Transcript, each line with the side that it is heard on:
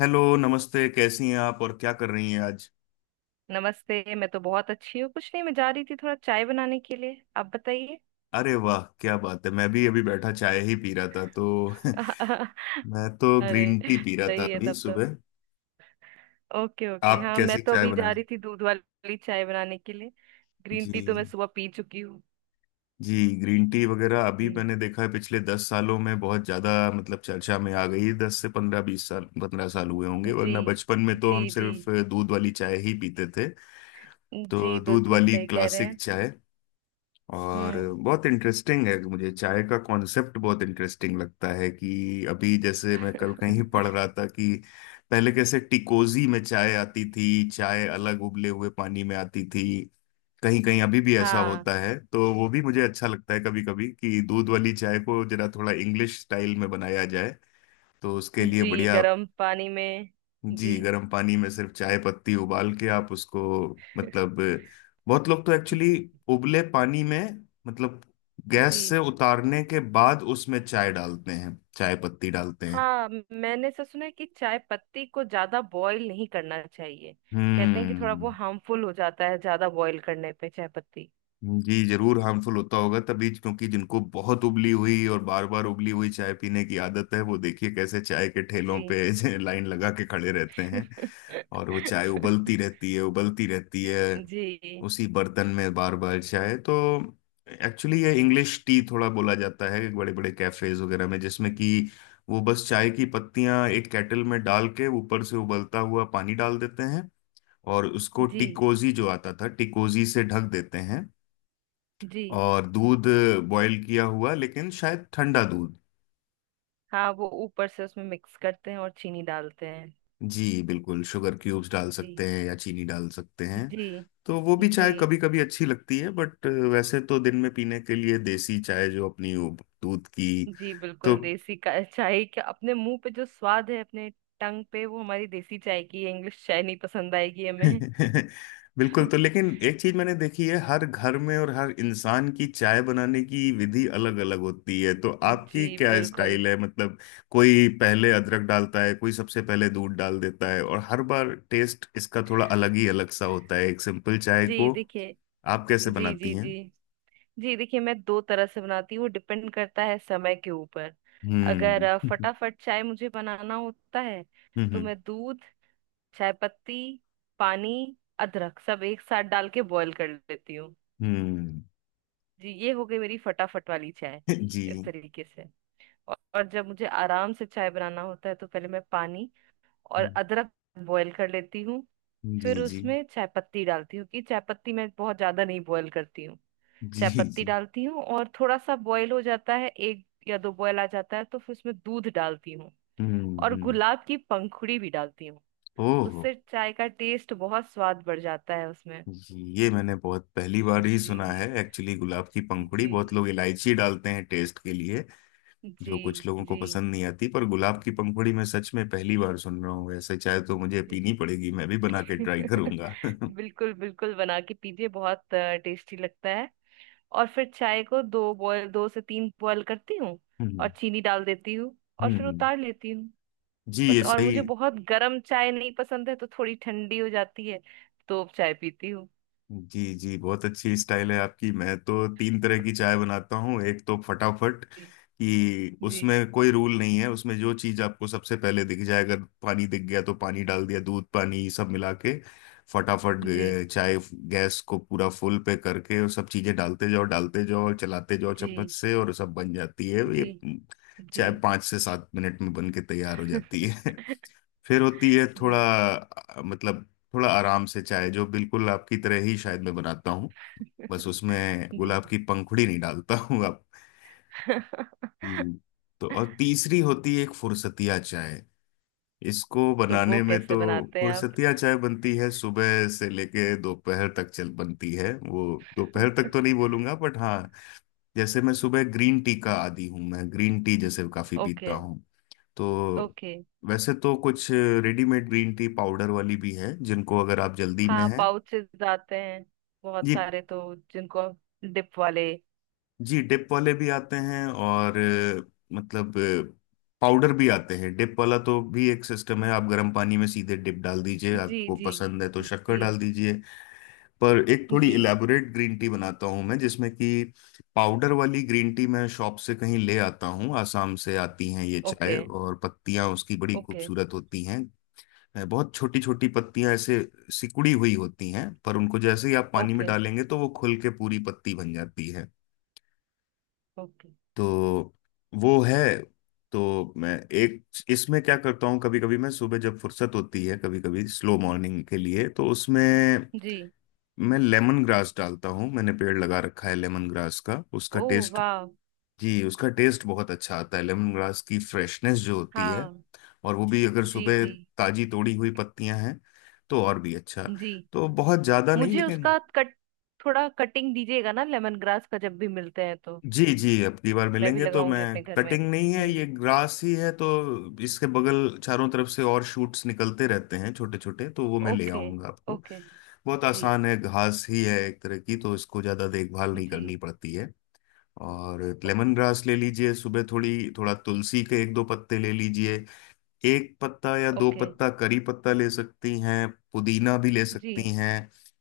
left: Hello, नमस्ते। कैसी हैं आप और क्या कर रही हैं आज?
right: नमस्ते। मैं तो बहुत अच्छी हूँ। कुछ नहीं, मैं जा रही थी थोड़ा चाय बनाने के लिए। आप बताइए।
left: अरे वाह, क्या बात है। मैं भी अभी बैठा चाय ही पी रहा था तो। मैं तो
right: अरे,
left: ग्रीन टी पी रहा था
right: सही है
left: अभी
right: तब तो।
left: सुबह।
right: ओके ओके,
left: आप
right: हाँ मैं
left: कैसी
right: तो
left: चाय
right: अभी जा
left: बनाने?
right: रही थी दूध वाली चाय बनाने के लिए। ग्रीन टी तो मैं
left: जी।
right: सुबह पी चुकी हूँ।
left: जी। ग्रीन टी वगैरह अभी
right: जी
left: मैंने देखा है, पिछले 10 सालों में बहुत ज्यादा मतलब चर्चा में आ गई। दस से पंद्रह बीस साल, 15 साल हुए होंगे।
right: जी
left: वरना बचपन में तो
right: जी।
left: हम
right: जी
left: सिर्फ दूध वाली चाय ही पीते थे।
right: जी,
left: तो दूध
right: बिल्कुल
left: वाली
right: सही कह रहे
left: क्लासिक
right: हैं।
left: चाय। और
right: हम्म।
left: बहुत इंटरेस्टिंग है, मुझे चाय का कॉन्सेप्ट बहुत इंटरेस्टिंग लगता है कि अभी जैसे मैं कल कहीं पढ़ रहा था कि पहले कैसे टिकोजी में चाय आती थी, चाय अलग उबले हुए पानी में आती थी। कहीं कहीं अभी भी ऐसा
right: हाँ।
left: होता है तो वो भी मुझे अच्छा लगता है कभी कभी, कि दूध वाली चाय को जरा थोड़ा इंग्लिश स्टाइल में बनाया जाए। तो उसके लिए
right: जी,
left: बढ़िया।
right: गर्म पानी में। जी।
left: जी, गर्म पानी में सिर्फ चाय पत्ती उबाल के आप उसको मतलब। बहुत लोग तो एक्चुअली
right: जी
left: उबले पानी में मतलब गैस
right: जी।
left: से उतारने के बाद उसमें चाय डालते हैं, चाय पत्ती डालते हैं।
right: हाँ, मैंने ऐसा सुना है कि चाय पत्ती को ज्यादा बॉईल नहीं करना चाहिए। कहते हैं कि थोड़ा
left: हम्म।
right: वो हार्मफुल हो जाता है ज्यादा बॉईल करने पे चाय पत्ती।
left: जी, जरूर हार्मफुल होता होगा तभी, क्योंकि जिनको बहुत उबली हुई और बार बार उबली हुई चाय पीने की आदत है, वो देखिए कैसे चाय के ठेलों
right: जी।
left: पे लाइन लगा के खड़े रहते हैं। और वो चाय उबलती रहती है, उबलती रहती है।
right: जी
left: उसी बर्तन में बार बार चाय तो। एक्चुअली ये इंग्लिश टी थोड़ा बोला जाता है बड़े बड़े कैफेज वगैरह में, जिसमें कि वो बस चाय की पत्तियां एक केटल में डाल के ऊपर से उबलता हुआ पानी डाल देते हैं। और उसको
right: जी
left: टिकोजी जो आता था, टिकोजी से ढक देते हैं।
right: जी।
left: और दूध, बॉईल किया हुआ लेकिन शायद ठंडा दूध।
right: हाँ, वो ऊपर से उसमें मिक्स करते हैं और चीनी डालते हैं।
left: जी बिल्कुल, शुगर क्यूब्स डाल सकते
right: जी
left: हैं या चीनी डाल सकते हैं।
right: जी।
left: तो वो भी
right: जी।
left: चाय कभी कभी अच्छी लगती है, बट वैसे तो दिन में पीने के लिए देसी चाय जो अपनी, वो दूध की।
right: जी
left: तो।
right: बिल्कुल, देसी का चाय का अपने मुंह पे जो स्वाद है, अपने टंग पे, वो हमारी देसी चाय की है। इंग्लिश चाय नहीं पसंद आएगी हमें।
left: बिल्कुल। तो लेकिन एक चीज मैंने देखी है, हर घर में और हर इंसान की चाय बनाने की विधि अलग अलग होती है। तो
right: जी
left: आपकी क्या
right: बिल्कुल।
left: स्टाइल है मतलब? कोई पहले अदरक डालता है, कोई सबसे पहले दूध डाल देता है, और हर बार टेस्ट इसका थोड़ा अलग ही अलग सा होता है एक सिंपल चाय
right: जी
left: को।
right: देखिए।
left: आप कैसे
right: जी जी
left: बनाती
right: जी।
left: हैं?
right: जी देखिए, मैं दो तरह से बनाती हूँ, डिपेंड करता है समय के ऊपर। अगर
left: हम्म।
right: फटाफट चाय मुझे बनाना होता है, तो
left: हम्म।
right: मैं दूध, चाय पत्ती, पानी, अदरक सब एक साथ डाल के बॉईल कर लेती हूँ।
left: हम्म।
right: जी, ये हो गई मेरी फटाफट वाली चाय
left: जी।
right: इस तरीके से। और जब मुझे आराम से चाय बनाना होता है, तो पहले मैं पानी और
left: जी।
right: अदरक बॉईल कर लेती हूँ।
left: जी।
right: फिर
left: जी।
right: उसमें चाय पत्ती डालती हूँ, कि चाय पत्ती मैं बहुत ज्यादा नहीं बॉईल करती हूँ। चाय
left: जी।
right: पत्ती
left: जी।
right: डालती हूँ और थोड़ा सा बॉयल हो जाता है, एक या दो बॉयल आ जाता है, तो फिर उसमें दूध डालती हूँ।
left: हम्म।
right: और
left: हम्म।
right: गुलाब की पंखुड़ी भी डालती हूँ,
left: ओह।
right: उससे चाय का टेस्ट बहुत स्वाद बढ़ जाता है उसमें।
left: ये मैंने बहुत पहली बार ही सुना
right: जी
left: है एक्चुअली गुलाब की पंखुड़ी।
right: जी।
left: बहुत लोग इलायची डालते हैं टेस्ट के लिए,
right: जी
left: जो कुछ लोगों को
right: जी।
left: पसंद नहीं आती। पर गुलाब की पंखुड़ी मैं सच में पहली बार सुन रहा हूँ। ऐसे चाहे तो मुझे
right: जी।
left: पीनी पड़ेगी, मैं भी बना के ट्राई करूंगा।
right: बिल्कुल बिल्कुल, बना के पीजिए, बहुत टेस्टी लगता है। और फिर चाय को दो बॉयल, दो से तीन बॉयल करती हूँ, और
left: हम्म।
right: चीनी डाल देती हूँ, और फिर
left: हम्म।
right: उतार लेती हूँ,
left: जी,
right: बस।
left: ये
right: और
left: सही।
right: मुझे बहुत गर्म चाय नहीं पसंद है, तो थोड़ी ठंडी हो जाती है, तो चाय पीती हूँ।
left: जी। जी। बहुत अच्छी स्टाइल है आपकी। मैं तो तीन तरह की चाय बनाता हूँ। एक तो फटाफट,
right: जी
left: कि
right: जी।
left: उसमें कोई रूल नहीं है, उसमें जो चीज़ आपको सबसे पहले दिख जाए, अगर पानी दिख गया तो पानी डाल दिया। दूध पानी सब मिला के फटाफट
right: जी
left: चाय, गैस को पूरा फुल पे करके और सब चीज़ें डालते जाओ, डालते जाओ, चलाते जाओ
right: जी।
left: चम्मच से, और सब बन जाती है। ये
right: जी जी।
left: चाय 5 से 7 मिनट में बन के तैयार हो जाती है। फिर होती है
right: जी।
left: थोड़ा मतलब थोड़ा आराम से चाय जो बिल्कुल आपकी तरह ही शायद मैं बनाता हूँ, बस उसमें
right: जी।
left: गुलाब की पंखुड़ी नहीं डालता हूँ आप। हम्म। तो और तीसरी होती है एक फुरसतिया चाय। इसको
right: तो वो
left: बनाने में तो
right: कैसे बनाते हैं आप?
left: फुरसतिया चाय बनती है सुबह से लेके दोपहर तक चल बनती है वो, दोपहर तक तो नहीं बोलूंगा बट हाँ। जैसे मैं सुबह ग्रीन टी का आदी हूँ, मैं ग्रीन टी जैसे काफी
right: ओके।
left: पीता हूँ। तो
right: ओके।
left: वैसे तो कुछ रेडीमेड ग्रीन टी पाउडर वाली भी है, जिनको अगर आप जल्दी में
right: हाँ,
left: हैं।
right: पाउचेस आते हैं बहुत
left: जी।
right: सारे तो। जिनको डिप वाले।
left: जी, डिप वाले भी आते हैं और मतलब पाउडर भी आते हैं। डिप वाला तो भी एक सिस्टम है, आप गर्म पानी में सीधे डिप डाल दीजिए,
right: जी
left: आपको
right: जी।
left: पसंद है तो शक्कर
right: जी
left: डाल दीजिए। पर एक थोड़ी
right: जी।
left: इलेबोरेट ग्रीन टी बनाता हूँ मैं, जिसमें कि पाउडर वाली ग्रीन टी मैं शॉप से कहीं ले आता हूँ। आसाम से आती हैं ये चाय,
right: ओके।
left: और पत्तियां उसकी बड़ी
right: ओके।
left: खूबसूरत होती हैं, है बहुत छोटी छोटी पत्तियां ऐसे सिकुड़ी हुई होती हैं। पर उनको जैसे ही आप पानी में
right: ओके।
left: डालेंगे तो वो खुल के पूरी पत्ती बन जाती है।
right: ओके।
left: तो वो है। तो मैं एक इसमें क्या करता हूँ, कभी कभी मैं सुबह जब फुर्सत होती है, कभी कभी स्लो मॉर्निंग के लिए, तो उसमें
right: जी।
left: मैं लेमन ग्रास डालता हूँ। मैंने पेड़ लगा रखा है लेमन ग्रास का, उसका
right: ओ।
left: टेस्ट।
right: वाह।
left: जी, उसका टेस्ट बहुत अच्छा आता है। लेमन ग्रास की फ्रेशनेस जो होती है,
right: हाँ।
left: और वो भी अगर
right: जी
left: सुबह
right: जी
left: ताजी तोड़ी हुई पत्तियां हैं, तो और भी अच्छा।
right: जी।
left: तो बहुत ज्यादा नहीं,
right: मुझे
left: लेकिन।
right: उसका कट, थोड़ा कटिंग दीजिएगा ना लेमन ग्रास का जब भी मिलते हैं तो।
left: जी। जी, अगली बार
right: मैं भी
left: मिलेंगे तो मैं,
right: लगाऊंगी अपने घर में।
left: कटिंग नहीं है,
right: जी।
left: ये ग्रास ही है तो इसके बगल चारों तरफ से और शूट्स निकलते रहते हैं छोटे छोटे, तो वो मैं ले
right: ओके।
left: आऊंगा आपको।
right: ओके।
left: बहुत
right: जी
left: आसान है, घास ही है एक तरह की, तो इसको ज्यादा देखभाल नहीं करनी
right: जी।
left: पड़ती है। और लेमन
right: ओके।
left: ग्रास ले लीजिए सुबह, थोड़ी थोड़ा तुलसी के एक दो पत्ते ले लीजिए, एक पत्ता या दो
right: ओके।
left: पत्ता करी पत्ता ले सकती हैं, पुदीना भी ले
right: जी।
left: सकती हैं।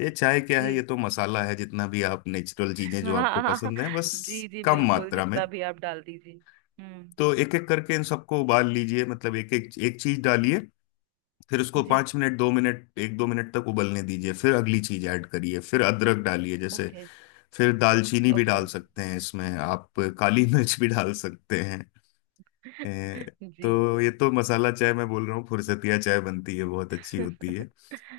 left: ये चाय क्या है, ये
right: जी।
left: तो मसाला है। जितना भी आप नेचुरल चीजें
right: हाँ।
left: जो आपको
right: हाँ, हाँ,
left: पसंद है, बस
right: जी जी
left: कम
right: बिल्कुल,
left: मात्रा में।
right: जितना भी आप डाल दीजिए। हम्म।
left: तो एक एक करके इन सबको उबाल लीजिए, मतलब एक एक एक चीज डालिए। फिर उसको
right: जी।
left: 5 मिनट, 2 मिनट, एक दो मिनट तक उबलने दीजिए। फिर अगली चीज ऐड करिए, फिर अदरक डालिए जैसे।
right: ओके।
left: फिर दालचीनी भी
right: ओके।
left: डाल सकते हैं इसमें आप, काली मिर्च भी डाल सकते हैं। ए,
right: जी।
left: तो ये तो मसाला चाय मैं बोल रहा हूँ, फुरसतिया चाय बनती है, बहुत अच्छी होती है।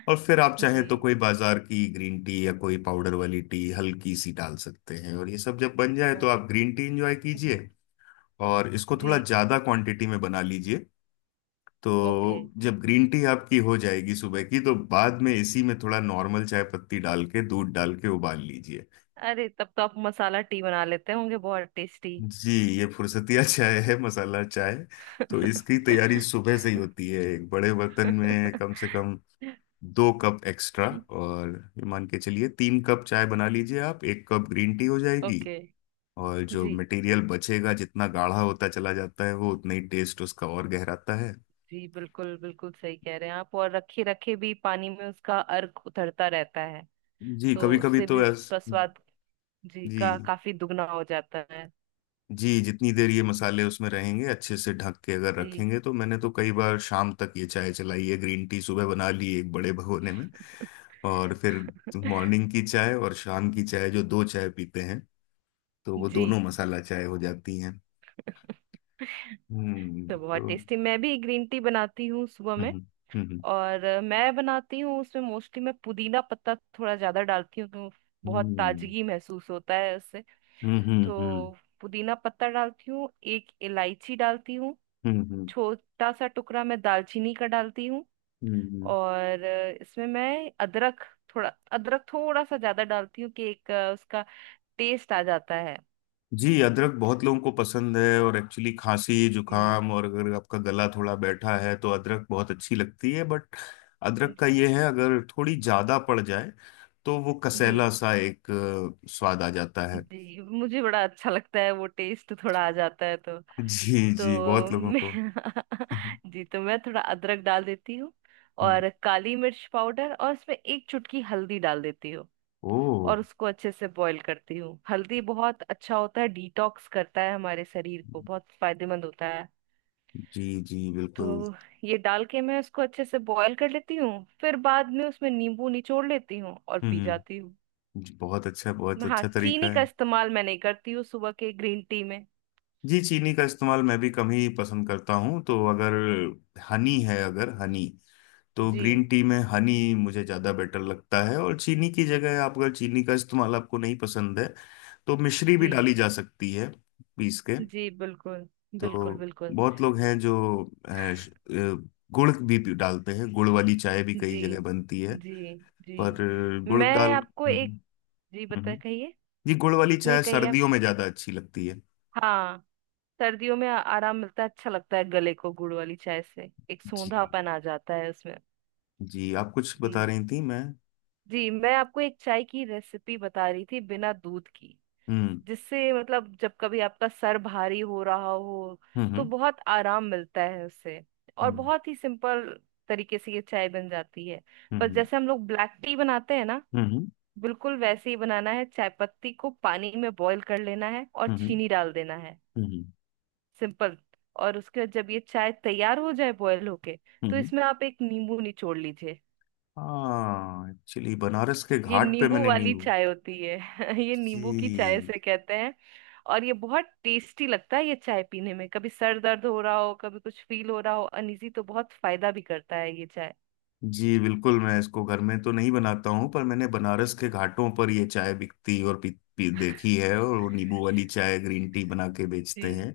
left: और फिर आप
right: जी।
left: चाहें तो कोई बाजार की ग्रीन टी या कोई पाउडर वाली टी हल्की सी डाल सकते हैं, और ये सब जब बन जाए तो आप
right: ओके।
left: ग्रीन टी इंजॉय
right: जी।
left: कीजिए। और इसको
right: जी।
left: थोड़ा ज्यादा क्वांटिटी में बना लीजिए।
right: ओके।
left: तो जब ग्रीन टी आपकी हो जाएगी सुबह की, तो बाद में इसी में थोड़ा नॉर्मल चाय पत्ती डाल के दूध डाल के उबाल लीजिए।
right: अरे, तब तो आप मसाला टी बना लेते होंगे, बहुत टेस्टी।
left: जी, ये फुर्सतिया चाय है, मसाला चाय। तो इसकी तैयारी सुबह से ही होती है एक बड़े बर्तन में। कम से कम 2 कप एक्स्ट्रा। और ये मान के चलिए 3 कप चाय बना लीजिए, आप 1 कप ग्रीन टी हो जाएगी।
right: ओके।
left: और जो
right: जी
left: मटेरियल बचेगा, जितना गाढ़ा होता चला जाता है, वो उतना ही टेस्ट उसका और गहराता है।
right: जी बिल्कुल बिल्कुल सही कह रहे हैं आप। और रखे रखे भी पानी में उसका अर्क उतरता रहता है,
left: जी।
right: तो
left: कभी कभी
right: उससे भी
left: तो ऐस
right: उसका स्वाद जी
left: जी।
right: का काफी दुगना हो जाता है।
left: जी। जितनी देर ये मसाले उसमें रहेंगे, अच्छे से ढक के अगर
right: जी।
left: रखेंगे, तो मैंने तो कई बार शाम तक ये चाय चलाई है। ग्रीन टी सुबह बना ली एक बड़े भगोने में, और फिर मॉर्निंग की चाय और शाम की चाय जो दो चाय पीते हैं, तो वो
right: जी।
left: दोनों मसाला चाय हो जाती हैं। हम्म।
right: तो बहुत
left: तो।
right: टेस्टी। मैं भी ग्रीन टी बनाती हूँ सुबह में।
left: हम्म। हम्म।
right: और मैं बनाती हूँ, उसमें मोस्टली मैं पुदीना पत्ता थोड़ा ज्यादा डालती हूँ, तो बहुत
left: हम्म।
right: ताजगी महसूस होता है।
left: हम्म। हम्म। हम्म।
right: तो पुदीना पत्ता डालती हूँ, एक इलायची डालती हूँ,
left: हम्म।
right: छोटा सा टुकड़ा मैं दालचीनी का डालती हूँ,
left: हम्म।
right: और इसमें मैं अदरक, थोड़ा अदरक थोड़ा सा ज्यादा डालती हूँ कि एक उसका टेस्ट आ जाता है।
left: जी, अदरक बहुत लोगों को पसंद है और एक्चुअली खांसी
right: जी
left: जुकाम और अगर आपका गला थोड़ा बैठा है तो अदरक बहुत अच्छी लगती है। बट अदरक का ये
right: जी।
left: है, अगर थोड़ी ज्यादा पड़ जाए, तो वो
right: जी
left: कसैला सा एक स्वाद आ जाता है।
right: जी मुझे बड़ा अच्छा लगता है वो टेस्ट थोड़ा आ जाता है तो।
left: जी। जी,
right: तो
left: बहुत लोगों
right: मैं
left: को।
right: जी तो मैं थोड़ा अदरक डाल देती हूँ।
left: हम्म।
right: और काली मिर्च पाउडर और इसमें एक चुटकी हल्दी डाल देती हूँ।
left: ओ।
right: और उसको अच्छे से बॉईल करती हूँ। हल्दी बहुत अच्छा होता है, डिटॉक्स करता है हमारे शरीर को, बहुत फायदेमंद होता है।
left: जी। जी बिल्कुल।
right: तो ये डाल के मैं उसको अच्छे से बॉईल कर लेती हूँ। फिर बाद में उसमें नींबू निचोड़ लेती हूँ और पी जाती
left: हम्म।
right: हूँ।
left: जी, बहुत अच्छा, बहुत
right: हाँ,
left: अच्छा तरीका
right: चीनी
left: है।
right: का इस्तेमाल मैं नहीं करती हूँ सुबह के ग्रीन टी में।
left: जी, चीनी का इस्तेमाल मैं भी कम ही पसंद करता हूँ। तो अगर हनी है, अगर हनी, तो
right: जी।
left: ग्रीन टी में हनी मुझे ज़्यादा बेटर लगता है। और चीनी की जगह, आप अगर चीनी का इस्तेमाल आपको नहीं पसंद है, तो मिश्री भी
right: जी
left: डाली जा सकती है पीस के।
right: जी बिल्कुल। बिल्कुल
left: तो
right: बिल्कुल।
left: बहुत लोग हैं जो अ, श- अ, गुड़ भी डालते हैं, गुड़ वाली चाय भी कई
right: जी
left: जगह बनती है।
right: जी। जी
left: पर गुड़
right: मैं
left: डाल।
right: आपको एक,
left: हम्म।
right: जी बता,
left: हम्म।
right: कहिए।
left: जी, गुड़ वाली
right: नहीं,
left: चाय
right: कहिए आप।
left: सर्दियों में ज़्यादा अच्छी लगती है।
right: हाँ, सर्दियों में आराम मिलता है, अच्छा लगता है गले को गुड़ वाली चाय से, एक
left: जी।
right: सूंधापन आ जाता है उसमें।
left: जी, आप कुछ बता
right: जी।
left: रही थी मैं।
right: जी, मैं आपको एक चाय की रेसिपी बता रही थी बिना दूध की,
left: हम्म।
right: जिससे मतलब जब कभी आपका सर भारी हो रहा हो तो
left: हम्म।
right: बहुत आराम मिलता है उससे। और
left: हम्म।
right: बहुत ही सिंपल तरीके से ये चाय बन जाती है। बस
left: हम्म।
right: जैसे हम लोग ब्लैक टी बनाते हैं ना,
left: हम्म। हम्म।
right: बिल्कुल वैसे ही बनाना है। चाय पत्ती को पानी में बॉईल कर लेना है और
left: हम्म।
right: चीनी डाल देना है।
left: हम्म।
right: सिंपल। और उसके बाद जब ये चाय तैयार हो जाए बॉयल होके, तो
left: हम्म।
right: इसमें आप एक नींबू निचोड़ लीजिए।
left: हाँ, एक्चुअली बनारस के
right: ये
left: घाट पे
right: नींबू
left: मैंने
right: वाली
left: नींव।
right: चाय होती है। ये नींबू की चाय
left: जी।
right: से कहते हैं। और ये बहुत टेस्टी लगता है ये चाय पीने में। कभी सर दर्द हो रहा हो, कभी कुछ फील हो रहा हो अनइजी, तो बहुत फायदा भी करता है ये चाय।
left: जी बिल्कुल। मैं इसको घर में तो नहीं बनाता हूँ, पर मैंने बनारस के घाटों पर ये चाय बिकती और पी देखी है। और वो नींबू वाली चाय ग्रीन टी बना के बेचते हैं।
right: जी।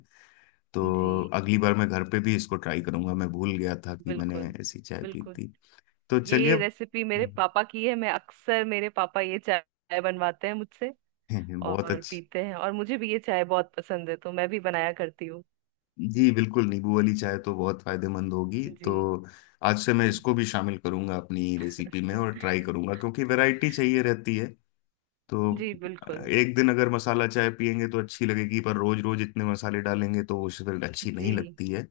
left: तो
right: जी
left: अगली बार मैं घर पे भी इसको ट्राई करूंगा, मैं भूल गया था कि मैंने
right: बिल्कुल।
left: ऐसी चाय पी
right: बिल्कुल।
left: थी। तो चलिए।
right: ये रेसिपी मेरे पापा की है। मैं अक्सर, मेरे पापा ये चाय बनवाते हैं मुझसे
left: बहुत
right: और
left: अच्छा।
right: पीते हैं, और मुझे भी ये चाय बहुत पसंद है तो मैं भी बनाया करती हूँ।
left: जी बिल्कुल, नींबू वाली चाय तो बहुत फायदेमंद होगी।
right: जी।
left: तो
right: जी।
left: आज से मैं इसको भी शामिल करूंगा अपनी रेसिपी में और ट्राई करूंगा, क्योंकि वैरायटी चाहिए रहती है। तो
right: जी बिल्कुल।
left: एक दिन अगर मसाला चाय पियेंगे तो अच्छी लगेगी, पर रोज रोज इतने मसाले डालेंगे तो वो फिर अच्छी नहीं
right: जी
left: लगती है।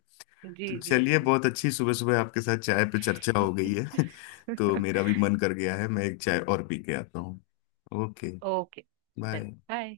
right: जी
left: तो
right: जी
left: चलिए,
right: जी।
left: बहुत अच्छी सुबह सुबह आपके साथ चाय पे चर्चा हो गई है। तो मेरा भी मन कर गया है, मैं एक चाय और पी के आता हूँ। ओके।
right: ओके। चलिए।
left: बाय।
right: बाय।